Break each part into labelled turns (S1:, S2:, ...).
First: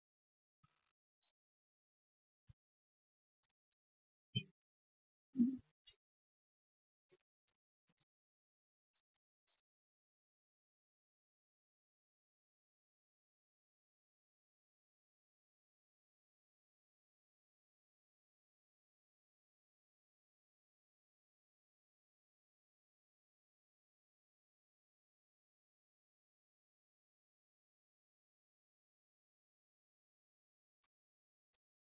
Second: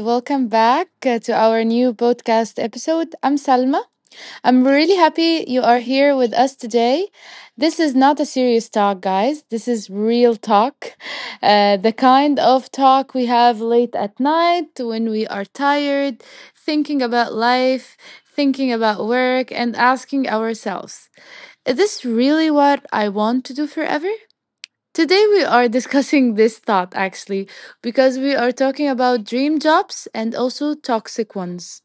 S1: welcome back to our new podcast episode. I'm Salma. I'm really happy you are here with us today. This is not a serious talk, guys. This is real talk. The kind of talk we have late at night when we are tired, thinking about life, thinking about work, and asking ourselves, is this really what I want to do forever? Today, we are discussing this thought actually, because we are talking about dream jobs and also toxic ones.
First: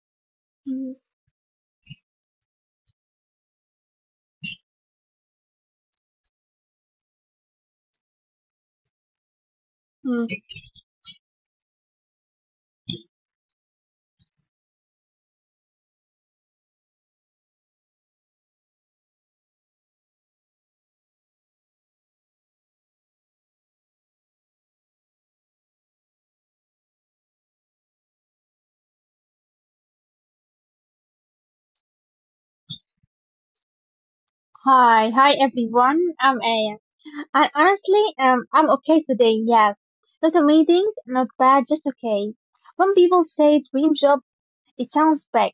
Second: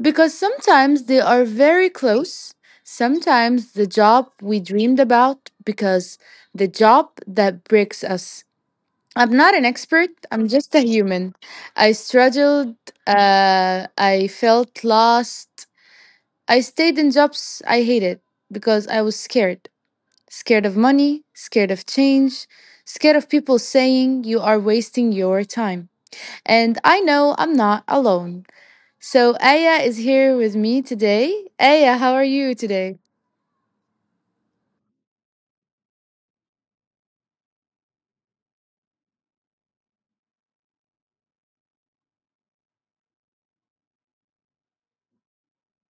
S1: Because
S2: Mm.
S1: sometimes they are very close. Sometimes the job we dreamed about, because the job that breaks us. I'm not an expert,
S2: Mm.
S1: I'm just a human. I struggled, I felt lost. I stayed in jobs I hated because I was scared. Scared of money, scared of change, scared of people saying you are wasting your time. And I know I'm not alone. So Aya is here with me today. Aya, how are you today?
S2: Hi, hi everyone. I'm Aya. I honestly, I'm okay today. Yes, not amazing, not bad, just okay. When people say dream job, it sounds big,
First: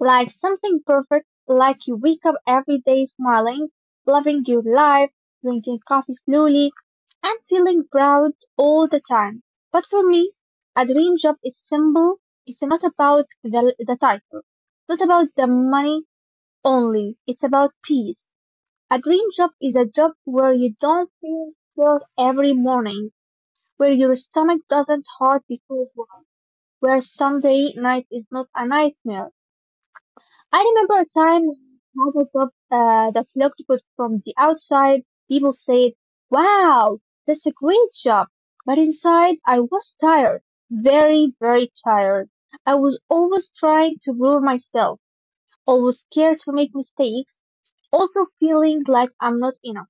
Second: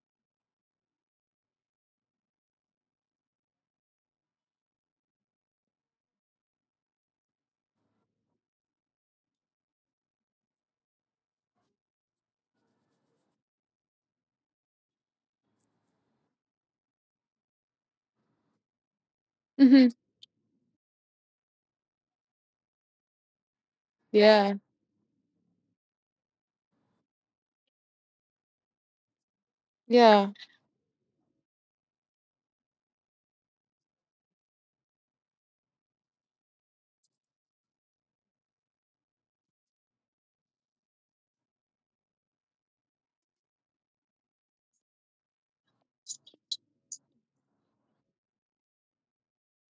S2: like something perfect, like you wake up every day smiling, loving your life, drinking coffee slowly, and feeling proud all the time. But for me, a dream job is simple. It's not about the title, not about the money only. It's about peace. A dream job is
S1: Mhm.
S2: a job where you don't feel guilt every morning, where your
S1: Yeah,
S2: stomach doesn't hurt because work, where Sunday night is not a nightmare.
S1: yeah.
S2: I remember a time when I had a job that looked good from the outside. People said, wow, that's a great job. But inside, I was tired, very, very tired. I was always trying to prove myself, always scared to make mistakes, also feeling like I'm not enough.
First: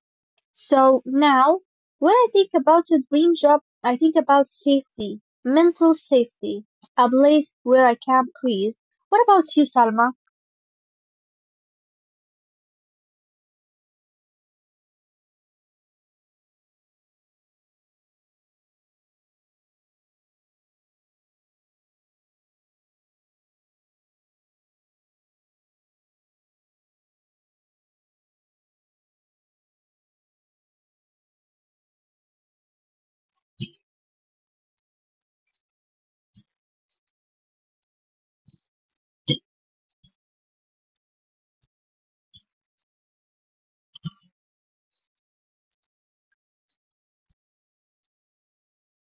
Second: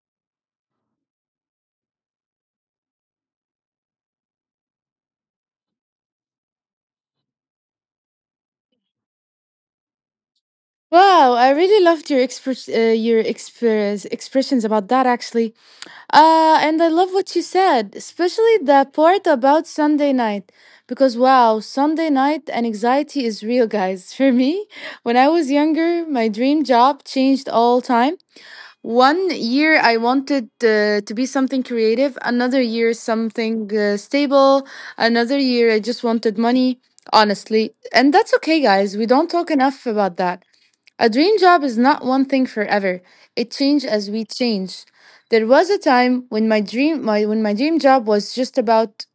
S2: So now, when I think about a dream job, I think about safety, mental safety, a place where I can breathe. What about you, Salma?
S1: Wow, I really loved your expressions about that actually. And I love what you said, especially the part about Sunday night. Because wow, Sunday night and anxiety is real, guys. For me, when I was younger, my dream job changed all time. One year I wanted to be something creative, another year something stable, another year I just wanted money, honestly. And that's okay, guys. We don't talk enough about that. A dream job is not one thing forever. It changes as we change. There was a time when my dream job was just about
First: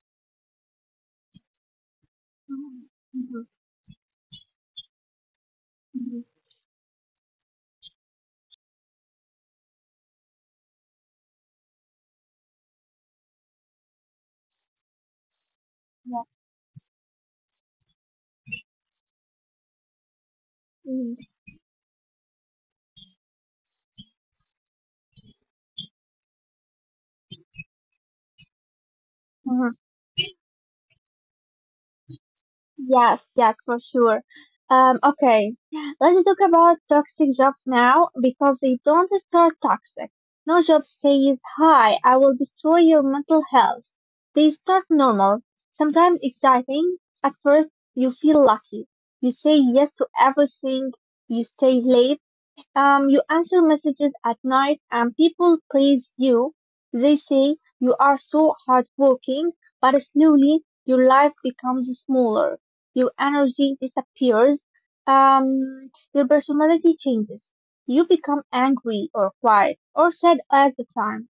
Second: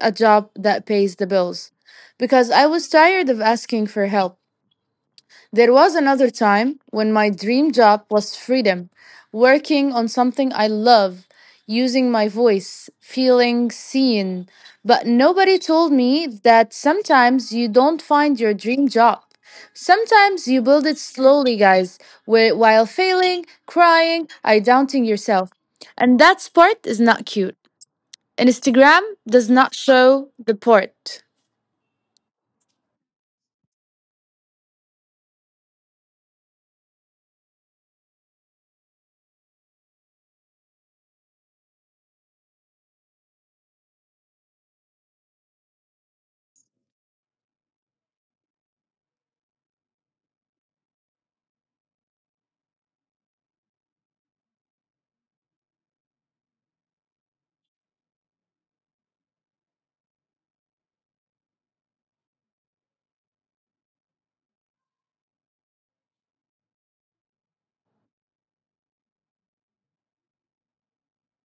S1: a job that pays the bills because I was
S2: Mhm,
S1: tired of
S2: mhm,
S1: asking for help. There was
S2: mhm.
S1: another time when my dream job was freedom, working on something I love, using my voice, feeling seen. But nobody told
S2: Yeah.
S1: me that sometimes you don't find your dream job. Sometimes you build it
S2: Mhm,
S1: slowly, guys, while failing, crying, I doubting yourself. And that part is not cute. Instagram does
S2: mhm.
S1: not show the part.
S2: Yes, yes, for sure. Okay, let's talk about toxic jobs now, because they don't start toxic. No job says, "Hi, I will destroy your mental health." They start normal, sometimes exciting. At first, you feel lucky. You say yes to everything. You stay late. You answer messages at night and people praise you. They say you are so hardworking, but slowly your life becomes smaller. Your energy disappears. Your personality changes. You become angry or quiet or sad at the time.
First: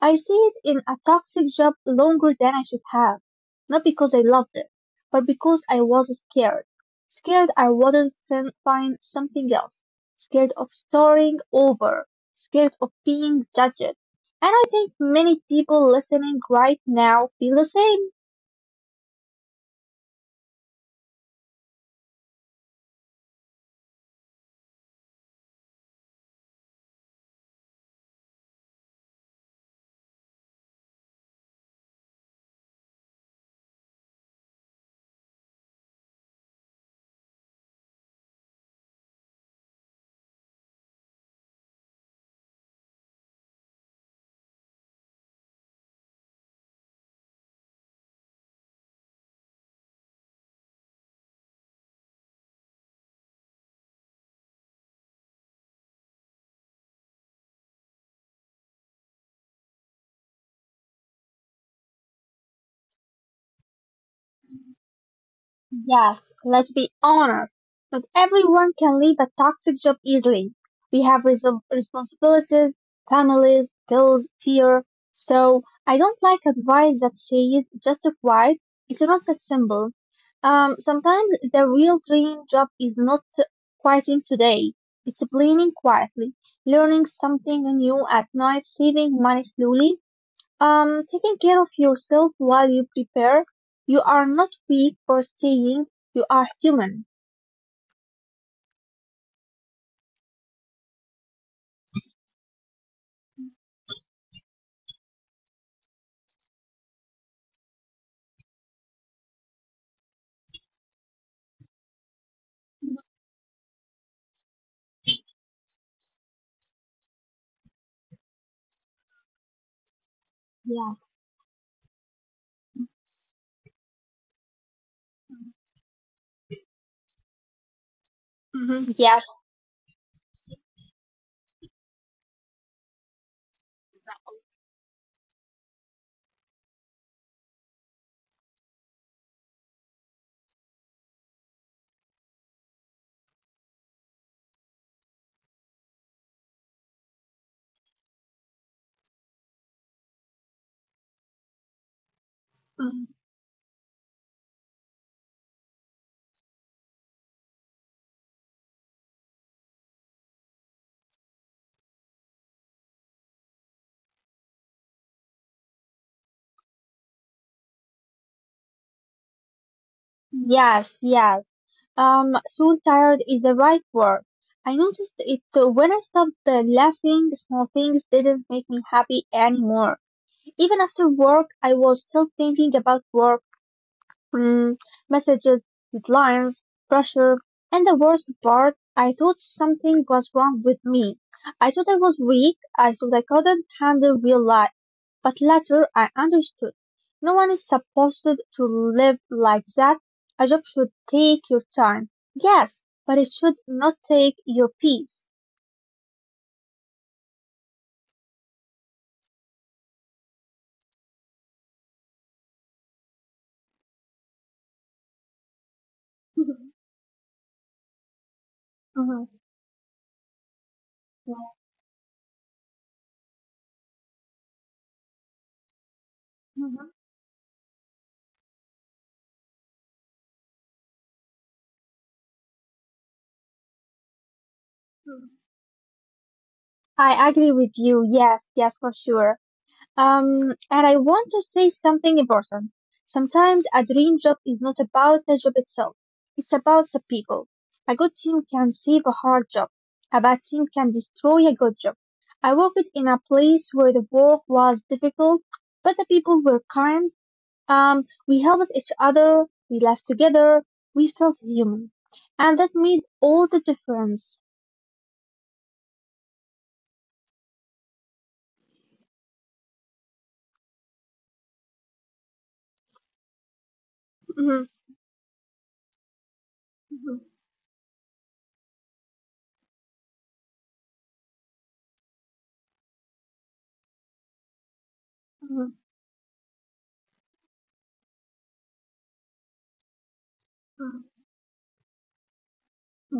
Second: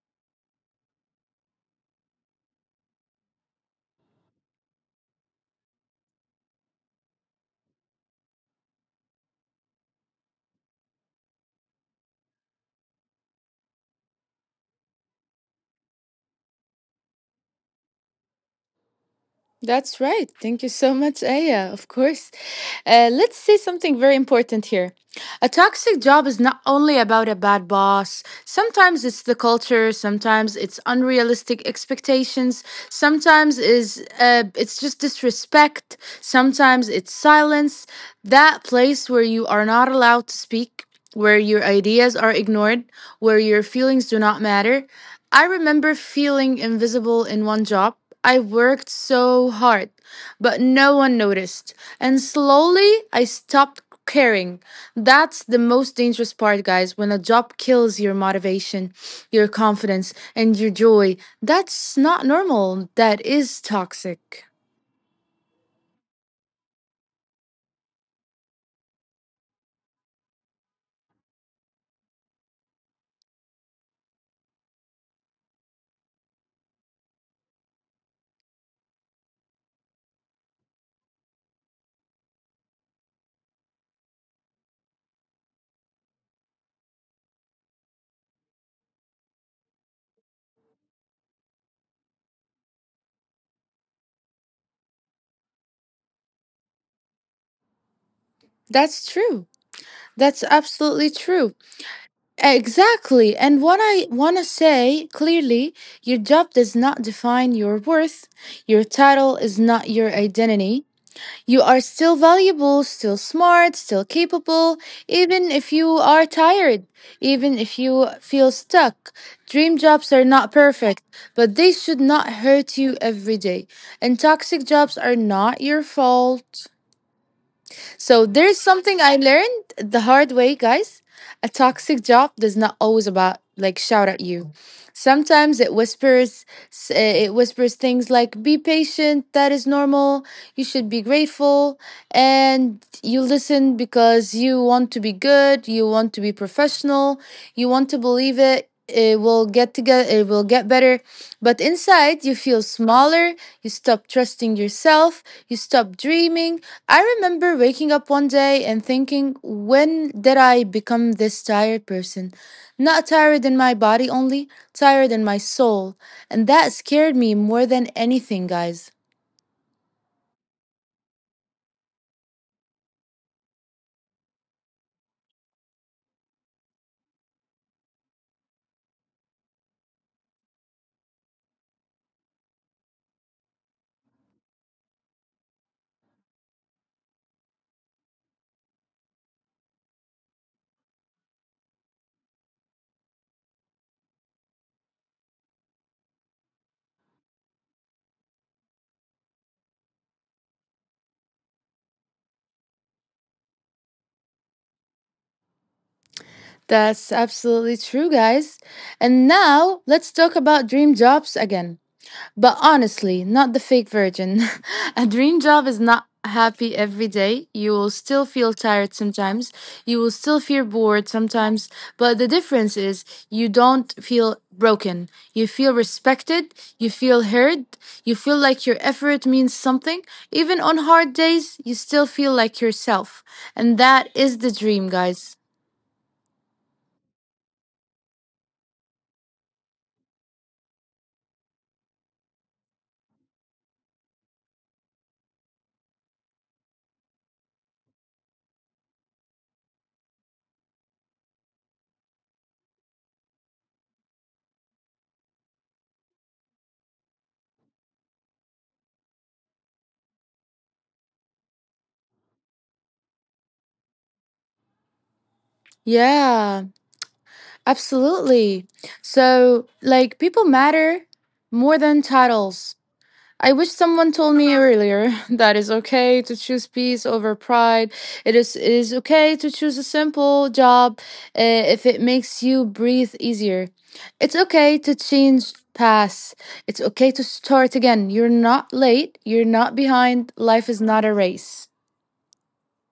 S2: I stayed in a toxic job longer than I should have, not because I loved it, but because I was scared. Scared I wouldn't find something else. Scared of starting over. Scared of being judged. And I think many people listening right now feel the same.
S1: That's right. Thank you so much, Aya. Of course. Let's say something very important here. A toxic job is not only about a bad boss. Sometimes it's the culture. Sometimes it's unrealistic expectations. Sometimes is it's just disrespect. Sometimes it's silence. That place where you are not allowed to speak, where your ideas are ignored, where your feelings do not matter. I remember feeling invisible in one job. I worked so hard, but no one noticed. And slowly I stopped caring. That's the most dangerous part, guys, when a job kills your motivation, your confidence, and your joy. That's not normal. That is toxic.
S2: Yes, let's be honest. Not everyone can leave a toxic job easily. We have responsibilities, families, bills, fear. So I don't like advice that says just quiet. It's not that simple. Sometimes the real dream job is not quitting today. It's planning quietly, learning something new at night, saving money slowly, taking care of yourself while you prepare. You are not weak for staying. You are human.
S1: That's true. That's absolutely true. Exactly. And what I want to say clearly, your job does not define your worth. Your title is not your identity. You are still valuable, still smart, still capable, even if you are tired, even if you feel stuck. Dream jobs are not
S2: Yeah.
S1: perfect, but they should not hurt you every day. And toxic jobs are not your fault, so there's
S2: Hmm.
S1: something
S2: Yes.
S1: I learned the hard way, guys. A toxic job does not always about like shout at you. Sometimes it whispers, it whispers things like be patient, that is normal, you should be grateful, and you listen because you want to be good, you want to be professional, you want to believe it will get together, it will get better, but inside you feel
S2: Mhm.
S1: smaller, you stop trusting yourself, you stop dreaming. I remember waking up one day and thinking, when did I become this tired person? Not tired in my body only, tired in my soul. And that scared me more than anything, guys.
S2: Yes. Yes. Soon tired is the right word. I noticed it when I stopped laughing. Small things didn't make me happy anymore. Even after work, I was still thinking about work. Mm, messages, deadlines, pressure, and the worst part, I thought something was wrong with me. I thought I was weak. I thought I couldn't handle real life. But later, I understood. No one is supposed to live like that. A job should take your time. Yes, but it should not take your peace.
S1: That's absolutely true, guys. And now let's talk about dream jobs again. But honestly, not the fake virgin. A dream job is not happy every day. You will still feel
S2: Mhm,
S1: tired
S2: mhm,
S1: sometimes. You will still feel bored
S2: yeah,
S1: sometimes. But the difference is you don't feel broken. You feel respected.
S2: mhm,
S1: You feel heard. You feel like your effort means something. Even on hard days, you still feel like yourself. And that is the dream,
S2: mhm.
S1: guys.
S2: I agree with you. Yes, yes, for sure. And I want to say something important. Sometimes a dream job is not about the job itself. It's about the people. A good team can save a hard job. A bad team can destroy a good job. I worked in a place where the work was difficult, but the people were kind. We helped each other. We laughed together. We felt human. And that made all the difference.
S1: Yeah, absolutely. So, like, people matter more than titles. I wish someone told
S2: Mhm,
S1: me earlier that it's okay to choose
S2: mhm,
S1: peace over pride. It is okay to choose a simple job if it makes you breathe easier. It's okay to
S2: mhm,
S1: change paths. It's okay to start again. You're not late. You're not behind. Life is
S2: mhm.
S1: not a race.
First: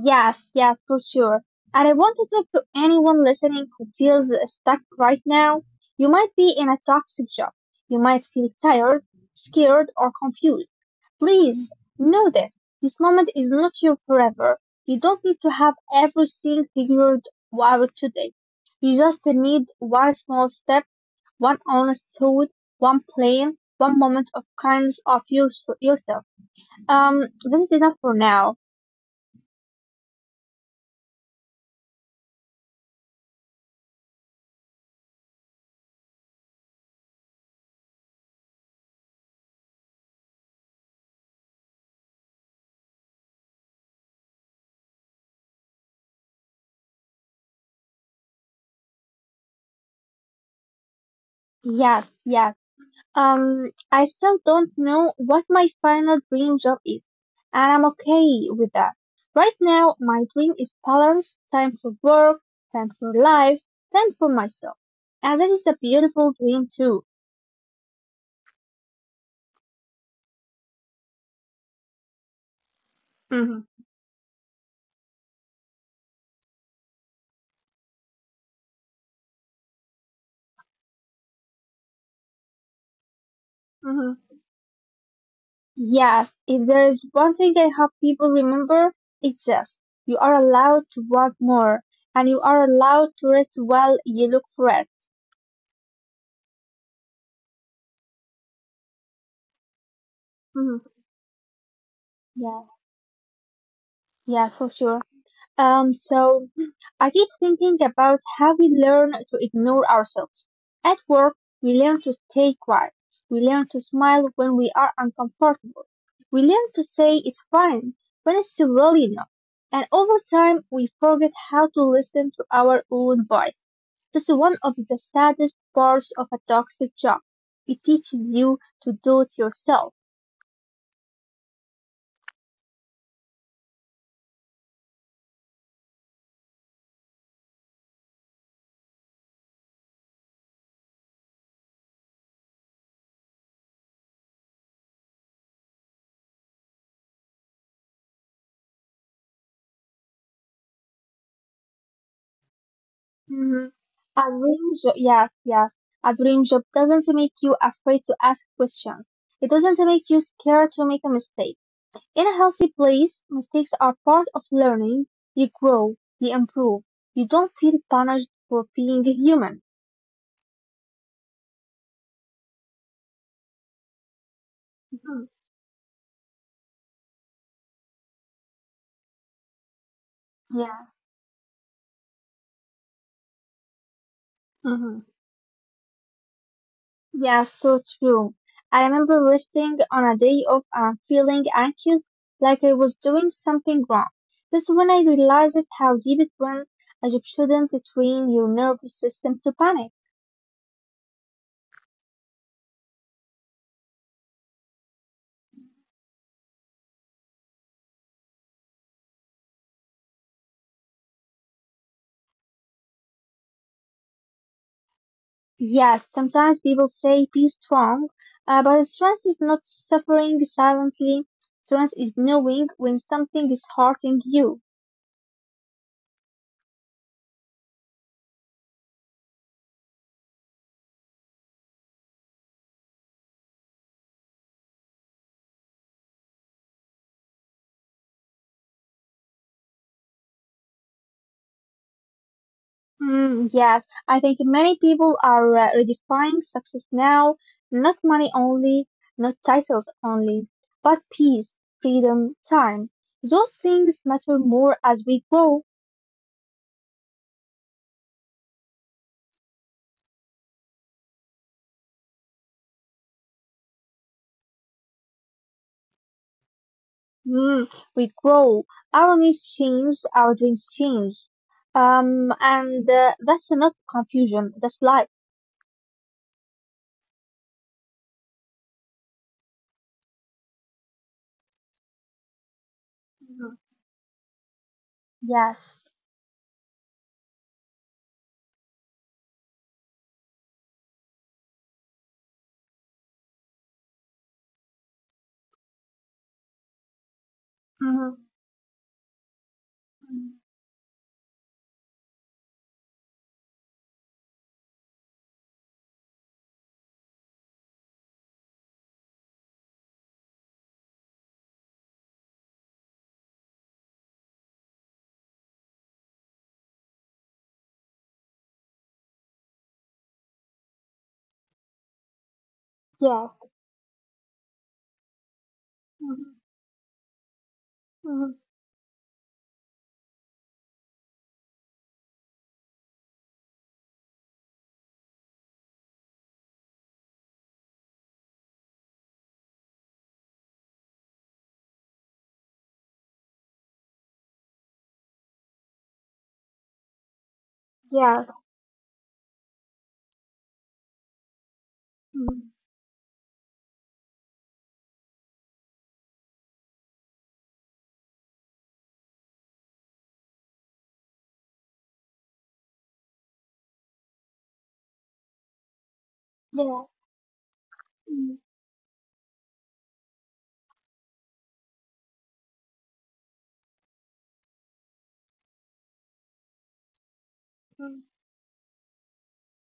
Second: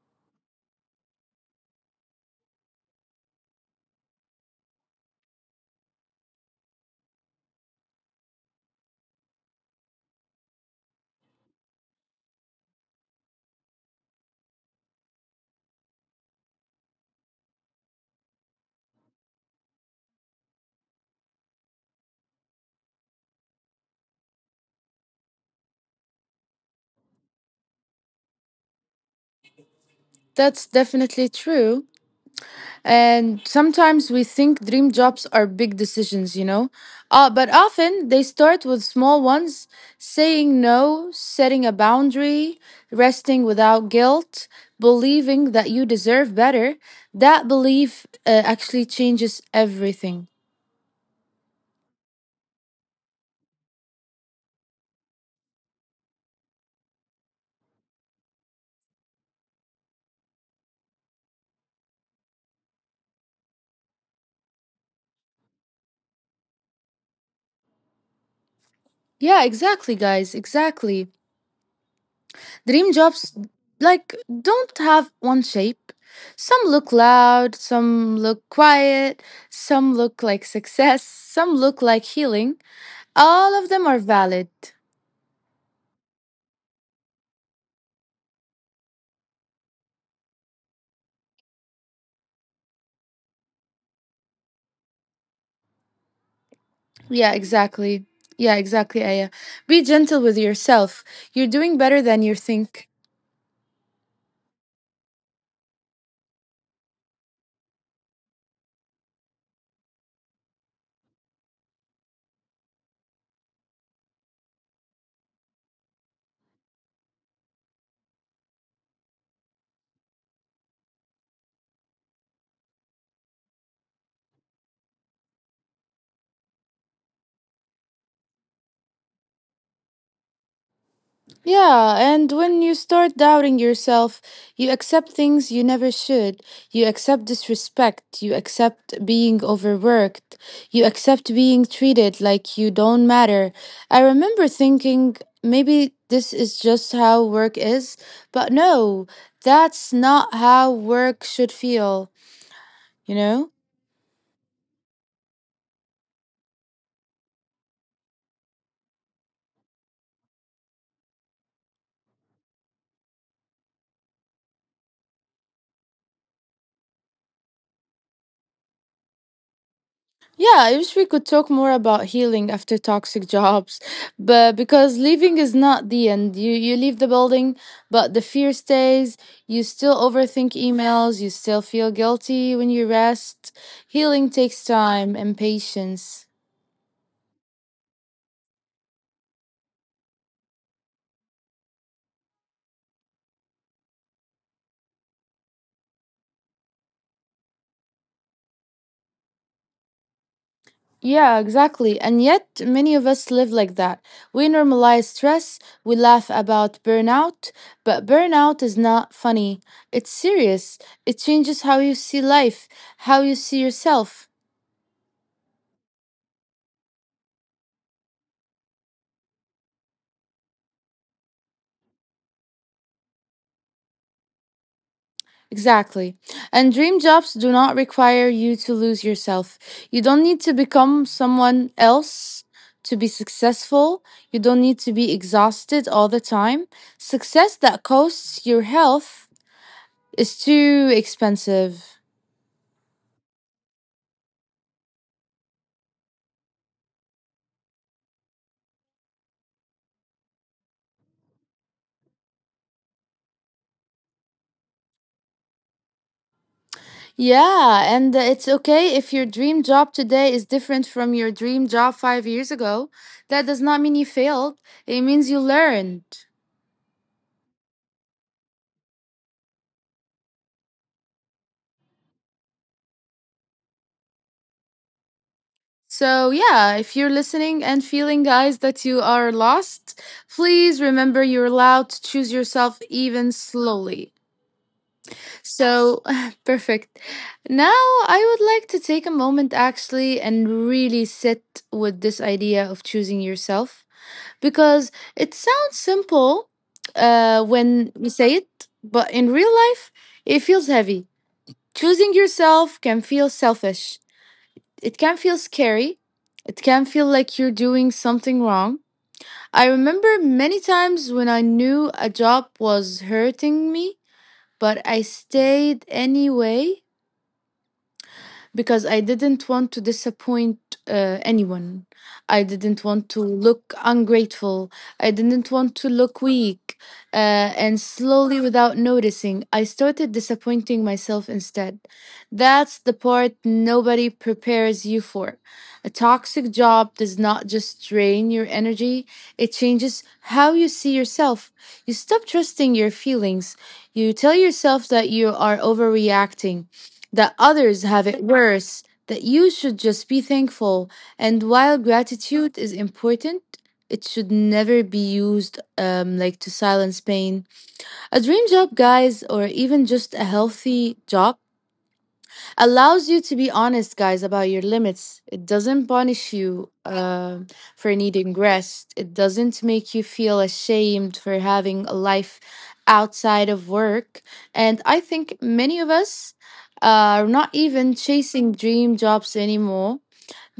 S2: Yes, yes, for sure. And I want to talk to anyone listening who feels stuck right now. You might be in a toxic job. You might feel tired, scared, or confused. Please know this. This moment is not your forever. You don't need to have everything figured out today. You just need one small step, one honest thought, one plan, one moment of kindness of your, yourself. This is enough for now.
S1: That's definitely true. And sometimes we think dream jobs are big decisions, you know? But often they start with small ones, saying no, setting a boundary, resting without guilt, believing that you deserve better. That belief actually changes everything.
S2: Yes, yes. I still don't know what my final dream job is, and I'm okay with that. Right now, my dream is balance, time for work, time for life, time for myself. And that is a beautiful dream too.
S1: Yeah, exactly, guys, exactly. Dream jobs,
S2: Mm-hmm.
S1: like, don't have one shape. Some look loud, some look quiet, some look like success, some look like healing. All of them are
S2: Mm-hmm.
S1: valid.
S2: Yes, if there is one thing I hope people remember, it's this. You are allowed to work more, and you are allowed to rest while you look for it.
S1: Yeah, exactly. Yeah, exactly, Aya. Be gentle with
S2: Mm-hmm.
S1: yourself. You're doing better than you
S2: Yeah,
S1: think.
S2: yeah, for sure. So I keep thinking about how we learn to ignore ourselves. At work, we learn to stay quiet. We learn to smile when we are uncomfortable. We learn to say it's fine when it's really not. And over time, we forget how to listen to our own voice. That's one of the saddest parts of a toxic job. It teaches you to do it yourself.
S1: Yeah, and when you start doubting yourself, you accept things you never should. You accept disrespect. You accept being overworked. You accept being treated like you don't matter. I remember thinking maybe this is just how work is, but no, that's not how work should feel, you know?
S2: Mhm. A dream job, yes, yes. A dream job doesn't make you afraid to ask questions. It doesn't make you scared to make a mistake. In a healthy place, mistakes are part of learning. You grow, you improve. You don't feel punished for being human.
S1: Yeah, I wish we could talk more about healing after toxic jobs, but because
S2: Mhm.
S1: leaving is not the end. You leave the building, but the fear stays. You still overthink
S2: Yeah.
S1: emails, you still feel guilty when you rest. Healing takes
S2: Mhm.
S1: time and patience.
S2: Yeah, so true. I remember resting on a day off and feeling anxious, like I was doing something wrong. That's when I realized how deep it went, and you shouldn't train your nervous system to panic.
S1: Yeah, exactly. And yet many of us live like that. We normalize stress, we laugh about burnout, but burnout is not funny. It's serious. It changes how you see life, how you see yourself.
S2: Yes, sometimes people say be strong, but strength is not suffering silently. Strength is knowing when something is hurting you.
S1: Exactly. And dream jobs do not require you to lose yourself. You don't need to become someone else to be successful. You don't need to be exhausted all the time. Success that costs your health is too expensive.
S2: Mm, yes, I think many people are redefining success now, not money only, not titles only, but peace, freedom, time. Those things matter more as we grow.
S1: Yeah, and it's okay if your dream job today is different from your dream job 5 years ago. That does not mean you failed, it means you learned.
S2: Mm, we grow. Our needs change, our dreams change. And that's not confusion, that's life.
S1: So, yeah, if you're listening and feeling, guys, that you are lost, please remember you're allowed to choose yourself even
S2: Mhm.
S1: slowly.
S2: Yes.
S1: So, perfect. Now, I would like to take a moment actually and really sit with this idea of choosing yourself because it sounds simple when we say
S2: Mhm.
S1: it, but in real life, it feels heavy. Choosing yourself can feel selfish, it can feel scary. It can feel like you're doing something wrong. I remember many times when I knew a job was hurting me, but I stayed anyway because I didn't want to disappoint anyone. I didn't want to look
S2: Yes.
S1: ungrateful. I didn't want to look weak.
S2: Mhm.
S1: And slowly, without
S2: Mhm.
S1: noticing, I started disappointing myself instead. That's the part nobody prepares you for. A toxic job does not just drain your energy, it changes how you see yourself. You stop trusting your feelings. You tell yourself that you are overreacting, that others have it worse,
S2: Yes.
S1: that you should just be thankful. And while gratitude is
S2: Mhm.
S1: important, it should never be used like to silence pain. A dream job, guys, or even just a healthy job allows you to be honest, guys, about your limits. It doesn't punish you
S2: Yes.
S1: for needing rest. It
S2: Mhm.
S1: doesn't make you feel ashamed for having a life outside of work. And I think many of us are not even chasing dream jobs anymore,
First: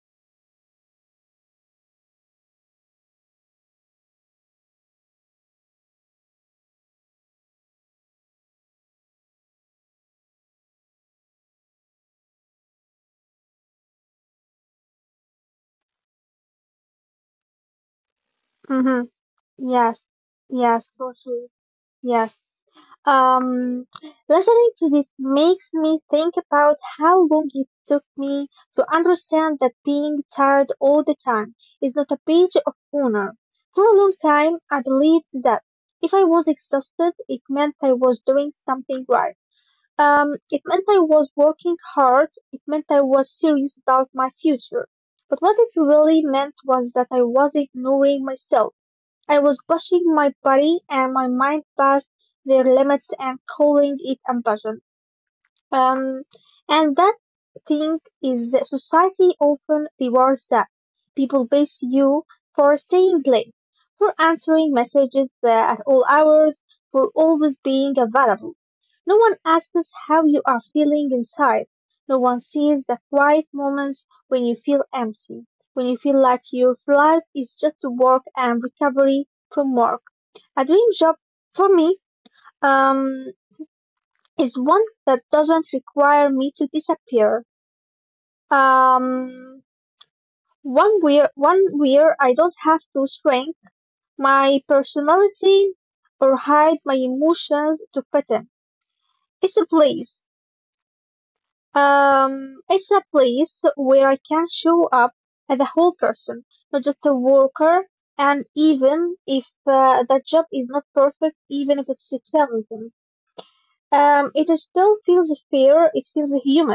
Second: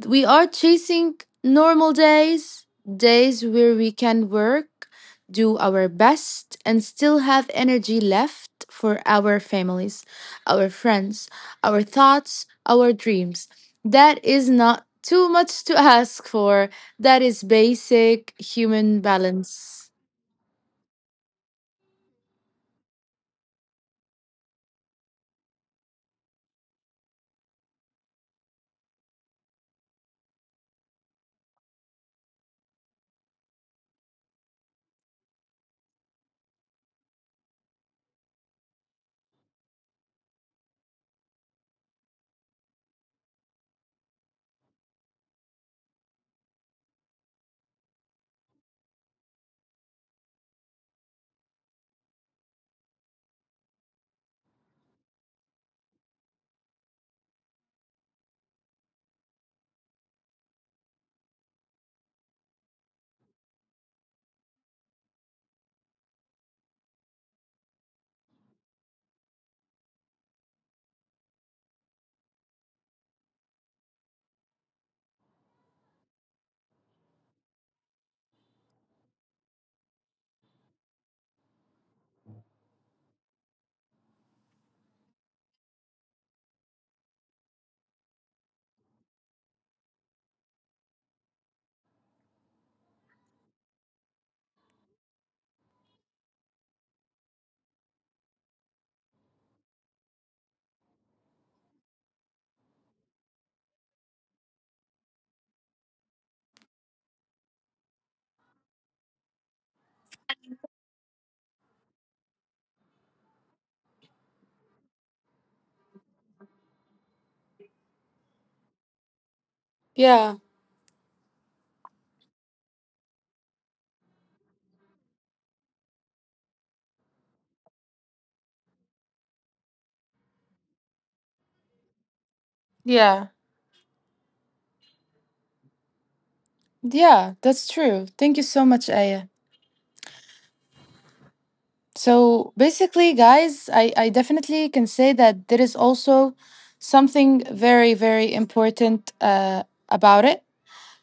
S1: we are chasing normal days, days where we can work, do our best, and still have energy left for our families, our friends, our thoughts, our dreams. That is not too much to ask for. That is basic human
S2: Mhm.
S1: balance.
S2: Yes, yes, for sure. Yes. Um, listening to this makes me think about how long it took me to understand that being tired all the time is not a badge of honor. For a long time, I believed that if I was exhausted, it meant I was doing something right. It meant I was working hard. It meant I was serious about my future. But what it really meant was that I was ignoring myself. I was pushing my body and my mind past their limits and calling it ambition. Um, and that thing is that society often rewards that. People base you for staying late, for answering messages at all hours, for always being available. No one asks how you are feeling inside. No one sees the quiet moments when you feel empty, when you feel like your life is just work and recovery from work. A dream job for me um, is one that doesn't require me to disappear. Um, one where I don't have to shrink my personality or hide my emotions to fit in. It's a place it's a place where I can show up as a whole person, not just a worker.
S1: Yeah,
S2: And even if that job is not perfect, even if it's challenging, it still feels fair. It feels human.
S1: yeah, yeah, that's true. Thank you so much, Aya. So basically, guys, I definitely can say that there is also something very, very important about it.